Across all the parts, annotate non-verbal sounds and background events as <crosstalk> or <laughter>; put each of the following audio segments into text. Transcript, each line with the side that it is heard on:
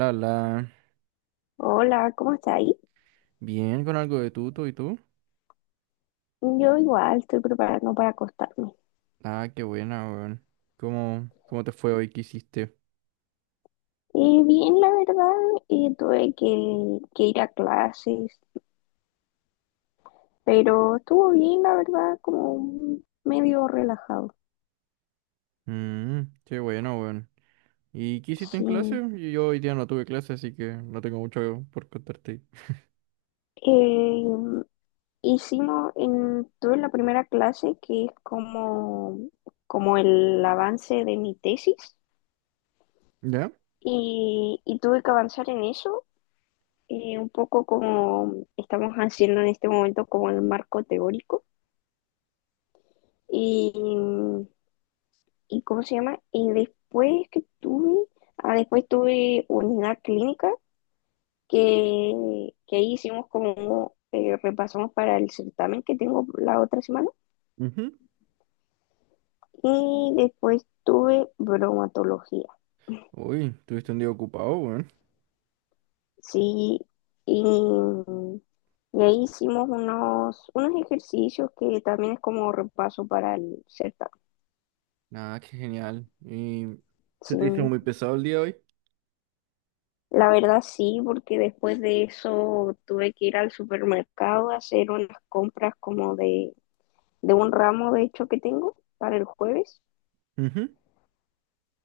right: La, la,
left: Hola, ¿cómo está ahí?
right: bien con algo de tuto y tú.
left: Yo igual estoy preparando para acostarme.
right: Ah, qué buena, weón. ¿Cómo te fue hoy? ¿Qué hiciste?
left: Y bien, la verdad, tuve que ir a clases, pero estuvo bien, la verdad, como medio relajado.
right: Mm, qué bueno, weón. ¿Y qué hiciste en
left: Sí.
right: clase? Yo hoy día no tuve clase, así que no tengo mucho por contarte.
left: Eh, tuve la primera clase que es como, como el avance de mi tesis
right: ¿Ya?
left: y tuve que avanzar en eso, un poco como estamos haciendo en este momento como el marco teórico. Y, y ¿cómo se llama? Después tuve unidad clínica que ahí hicimos como, repasamos para el certamen que tengo la otra semana.
right: Ujú.
left: Y después tuve bromatología,
right: Uy, tuviste un día ocupado, weón.
left: sí, y, y ahí hicimos unos ejercicios que también es como repaso para el certamen,
right: Ah, qué genial. ¿Y se
left: sí.
right: te hizo muy pesado el día hoy?
left: La verdad sí, porque después de eso tuve que ir al supermercado a hacer unas compras como de un ramo de hecho que tengo para el jueves.
right: Ujú.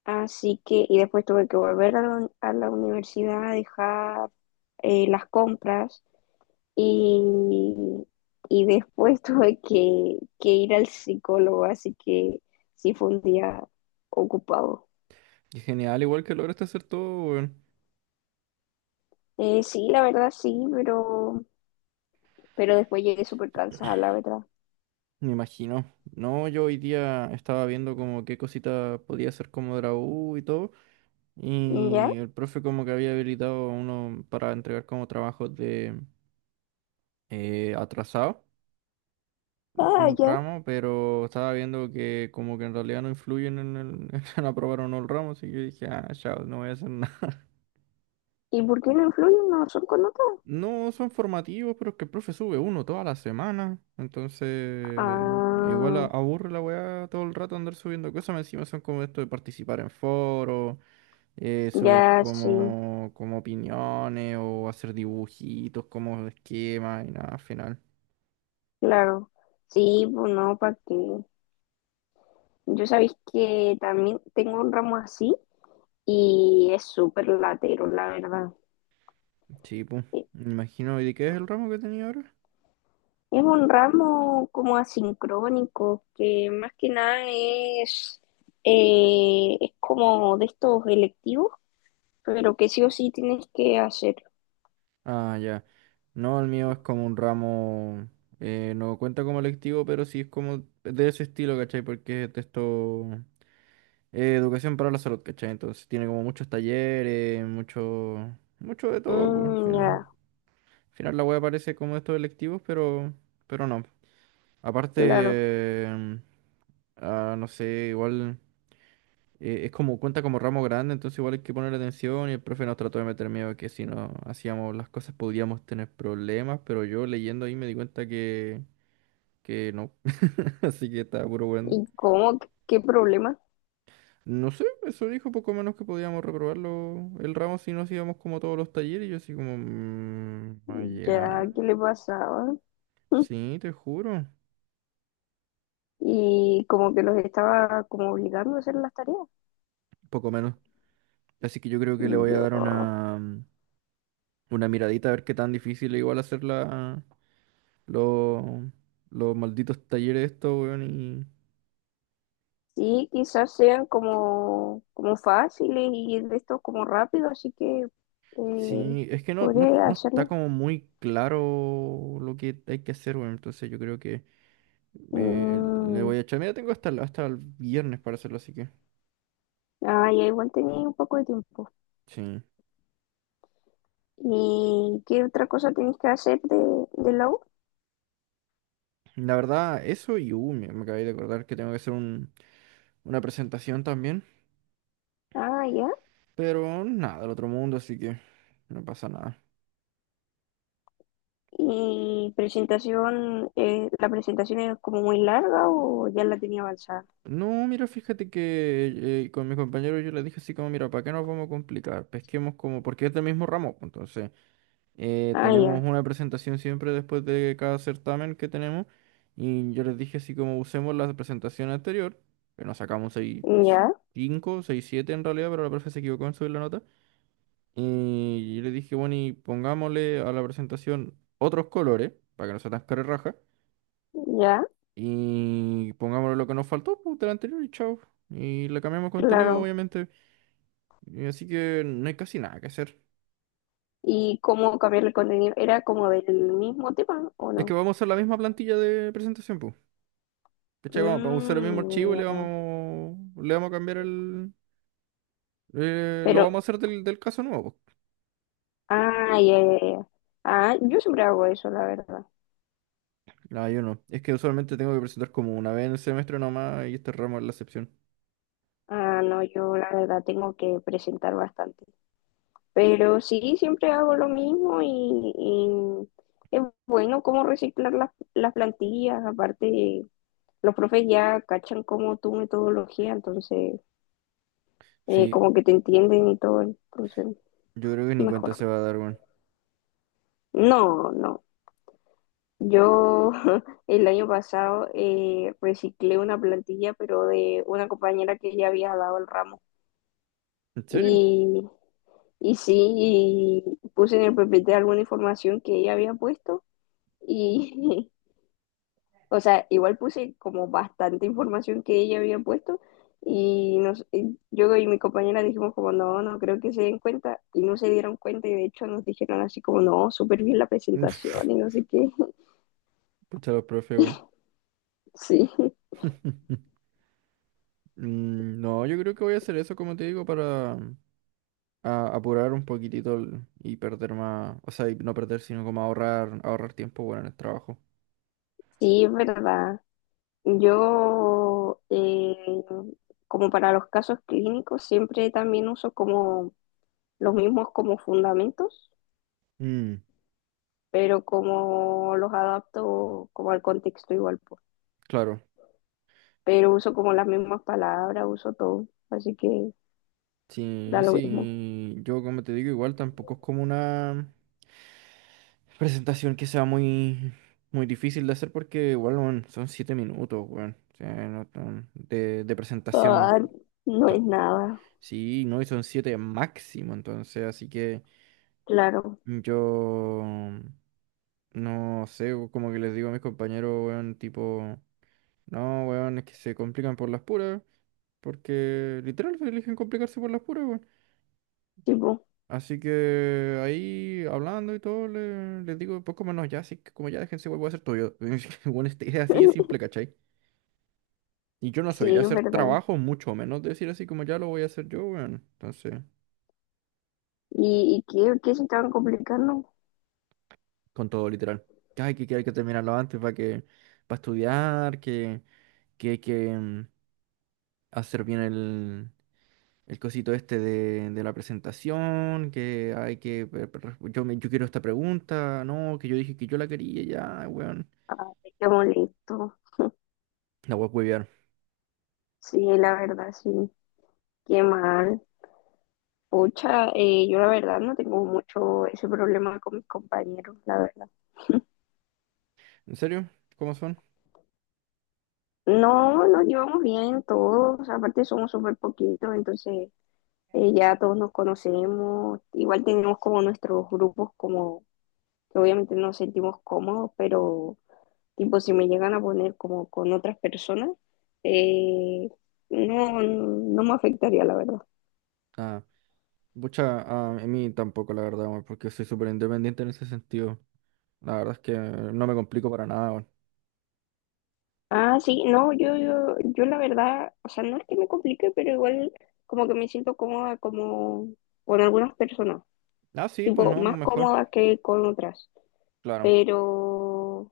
left: Así que, y después tuve que volver a la universidad a dejar las compras y, y después <laughs> tuve que ir al psicólogo, así que sí fue un día ocupado.
right: Qué genial, igual que lograste hacer todo, weón.
left: Sí, la verdad sí, pero después llegué súper cansada, la verdad.
right: Me imagino. No, yo hoy día estaba viendo como qué cosita podía hacer como de la U y todo.
left: ¿Ya?
right: Y el profe como que había habilitado a uno para entregar como trabajos de atrasado de
left: Ah,
right: un
left: ya.
right: ramo, pero estaba viendo que como que en realidad no influyen en el <laughs> en aprobar o no el ramo, así que dije, ah, chao, no voy a hacer nada. <laughs>
left: ¿Y por qué no influyen una son con otra?
right: No son formativos, pero es que el profe sube uno toda la semana, entonces igual
left: Ah,
right: aburre la weá todo el rato andar subiendo cosas, más encima son como esto de participar en foros subir
left: ya sí,
right: como opiniones o hacer dibujitos como esquemas y nada, al final.
left: claro. Sí, pues no, para que. Yo sabéis que también tengo un ramo así y es súper latero, la verdad.
right: Sí, pues.
left: E-
right: Me imagino, ¿y de qué es el ramo que tenía ahora?
left: Es un ramo como asincrónico, que más que nada es como de estos electivos, pero que sí o sí tienes que hacer.
right: Ah, ya. No, el mío es como un ramo, no cuenta como electivo, pero sí es como de ese estilo, ¿cachai? Porque es de esto, educación para la salud, ¿cachai? Entonces tiene como muchos talleres, mucho, mucho de todo, pues, al
left: Mm,
right: final.
left: ya,
right: Al final la web parece como de estos electivos, pero no.
left: claro.
right: Aparte, ah, no sé, igual es como cuenta como ramo grande, entonces igual hay que poner atención y el profe nos trató de meter miedo de que si no hacíamos las cosas podríamos tener problemas, pero yo leyendo ahí me di cuenta que no, <laughs> así que estaba puro bueno.
left: ¿Y cómo? ¿Qué problema?
right: No sé, eso dijo poco menos que podíamos reprobarlo el ramo si no hacíamos como todos los talleres, y yo así como, "Mm,
left: Ya,
right: vaya,
left: ¿qué le pasaba? <laughs>
right: sí, te juro,
left: Y como que los estaba como obligando a hacer las tareas.
right: poco menos". Así que yo creo que le voy a
left: Yo,
right: dar una miradita a ver qué tan difícil es igual hacerla. Los, los malditos talleres estos, weón, y...
left: sí, quizás sean como fáciles y de esto como rápido, así que eh,
right: Sí, es que
left: podría
right: no está
left: hacerlo.
right: como muy claro lo que hay que hacer, weón. Entonces yo creo que le
left: Mm,
right: voy a echar. Mira, tengo hasta el viernes para hacerlo, así que...
left: ah, ya igual tenía un poco de tiempo.
right: Sí.
left: ¿Y qué otra cosa tenéis que hacer de la U?
right: La verdad, eso y... me acabé de acordar que tengo que hacer una presentación también.
left: Ah, ya.
right: Pero nada, del otro mundo, así que no pasa nada.
left: ¿Y la presentación es como muy larga o ya la tenía avanzada?
right: No, mira, fíjate que con mis compañeros yo les dije así como, mira, ¿para qué nos vamos a complicar? Pesquemos como, porque es del mismo ramo, pues, entonces...
left: Ah,
right: tenemos
left: ya.
right: una presentación siempre después de cada certamen que tenemos. Y yo les dije así como usemos la presentación anterior, que nos sacamos 6,
left: Ya.
right: 5 6 7 en realidad, pero la profe se equivocó en subir la nota. Y yo les dije, bueno, y pongámosle a la presentación otros colores, para que no sea tan carerraja.
left: Ya,
right: Y pongámosle lo que nos faltó pues, del anterior y chao. Y le cambiamos contenido,
left: claro.
right: obviamente. Y así que no hay casi nada que hacer.
left: ¿Y cómo cambiar el contenido? ¿Era como del mismo tema o
right: Es que
left: no?
right: vamos a hacer la misma plantilla de presentación, pues. ¿Cachai? Vamos a usar el mismo archivo y
left: Mm, ya.
right: le vamos a cambiar el... Lo
left: Pero,
right: vamos a hacer del caso nuevo, po.
left: ah, ya, ya, ya. Ah, yo siempre hago eso, la verdad.
right: No, yo no. Es que usualmente tengo que presentar como una vez en el semestre nomás y este ramo es la excepción.
left: Ah, no, yo la verdad tengo que presentar bastante. Pero sí, siempre hago lo mismo y es bueno cómo reciclar las plantillas. Aparte, los profes ya cachan como tu metodología, entonces,
right: Sí,
left: como que te entienden y todo, entonces,
right: yo creo que ni cuenta
left: mejor.
right: se va a dar, weón.
left: No, no. Yo <laughs> el año pasado reciclé una plantilla, pero de una compañera que ya había dado el ramo.
right: ¿En serio?
left: Y, y sí, y puse en el PPT alguna información que ella había puesto. Y, <laughs> o sea, igual puse como bastante información que ella había puesto. Y yo y mi compañera dijimos como, no, no creo que se den cuenta. Y no se dieron cuenta y de hecho nos dijeron así como, no, súper bien la
right: <laughs> Uf,
left: presentación y no sé qué. <laughs>
right: pucha los profes, weón.
left: Sí,
right: <laughs> Mm, no, yo creo que voy a hacer eso, como te digo, para apurar un poquitito el- y perder más, o sea, y no perder, sino como ahorrar, ahorrar tiempo, bueno, en el trabajo.
left: sí, es verdad. Yo, eh, Como para los casos clínicos, siempre también uso como los mismos como fundamentos,
right: Mm,
left: pero como los adapto como al contexto igual, po.
right: claro.
left: Pero uso como las mismas palabras, uso todo, así que
right: Sí,
left: da lo mismo.
right: sí, yo como te digo, igual tampoco es como una presentación que sea muy difícil de hacer porque igual weón, son siete minutos, weón, o sea, no tan- de presentación.
left: Ah, no
right: To-
left: es nada,
right: Sí, no, y son siete máximo, entonces, así que
left: claro,
right: yo no sé, o como que les digo a mis compañeros, weón, tipo, no, weón, es que se complican por las puras, porque literal se eligen complicarse por las puras, weón.
left: tipo,
right: Así que ahí hablando y todo, les digo, pues como no, ya, así que como ya déjense, voy a hacer todo yo. <laughs> Es que, bueno, esta idea así de simple,
left: <laughs>
right: ¿cachai? Y yo no soy de
left: sí, es
right: hacer
left: verdad.
right: trabajo, mucho menos de decir así como ya lo voy a hacer yo, weón. Entonces,
left: ¿Y qué se estaban complicando?
right: con todo literal. Que hay que terminarlo antes para estudiar, que hay que hacer bien el cosito este de la presentación, que hay que, yo quiero esta pregunta, no, que yo dije que yo la quería, ya, weón.
left: Ah, qué molesto,
right: La voy a...
left: sí, la verdad, sí, qué mal. Pucha, yo la verdad no tengo mucho ese problema con mis compañeros, la verdad.
right: ¿En serio? ¿Cómo son?
left: No, nos llevamos bien todos, aparte somos súper poquitos, entonces ya todos nos conocemos, igual tenemos como nuestros grupos como que obviamente nos sentimos cómodos, pero tipo si me llegan a poner como con otras personas, eh, no, no me afectaría, la verdad.
right: Ah, pucha, ah, a mí tampoco, la verdad, weón, porque soy súper independiente en ese sentido. La verdad es que no me complico para nada, weón.
left: Ah, sí, no, yo la verdad, o sea, no es que me complique, pero igual como que me siento cómoda como con algunas personas,
right: Ah, sí, pues
left: tipo,
right: no,
left: más
right: mejor,
left: cómoda que con otras,
right: claro.
left: pero,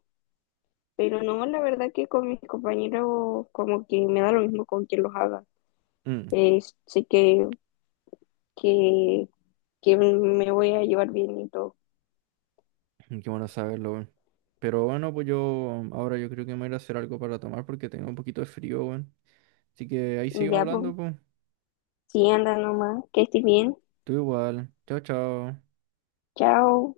left: pero no, la verdad que con mis compañeros como que me da lo mismo con quien los haga,
right: Mm,
left: Eh, sé que, que me voy a llevar bien y todo.
right: <clears throat> qué bueno saberlo, weón. Pero bueno, pues yo ahora yo creo que me voy a ir a hacer algo para tomar porque tengo un poquito de frío, weón. Así que ahí seguimos
left: Ya,
right: hablando,
left: pues,
right: pues.
left: sí, anda nomás, que estés bien,
right: Tú igual. Chao, chao.
left: chao.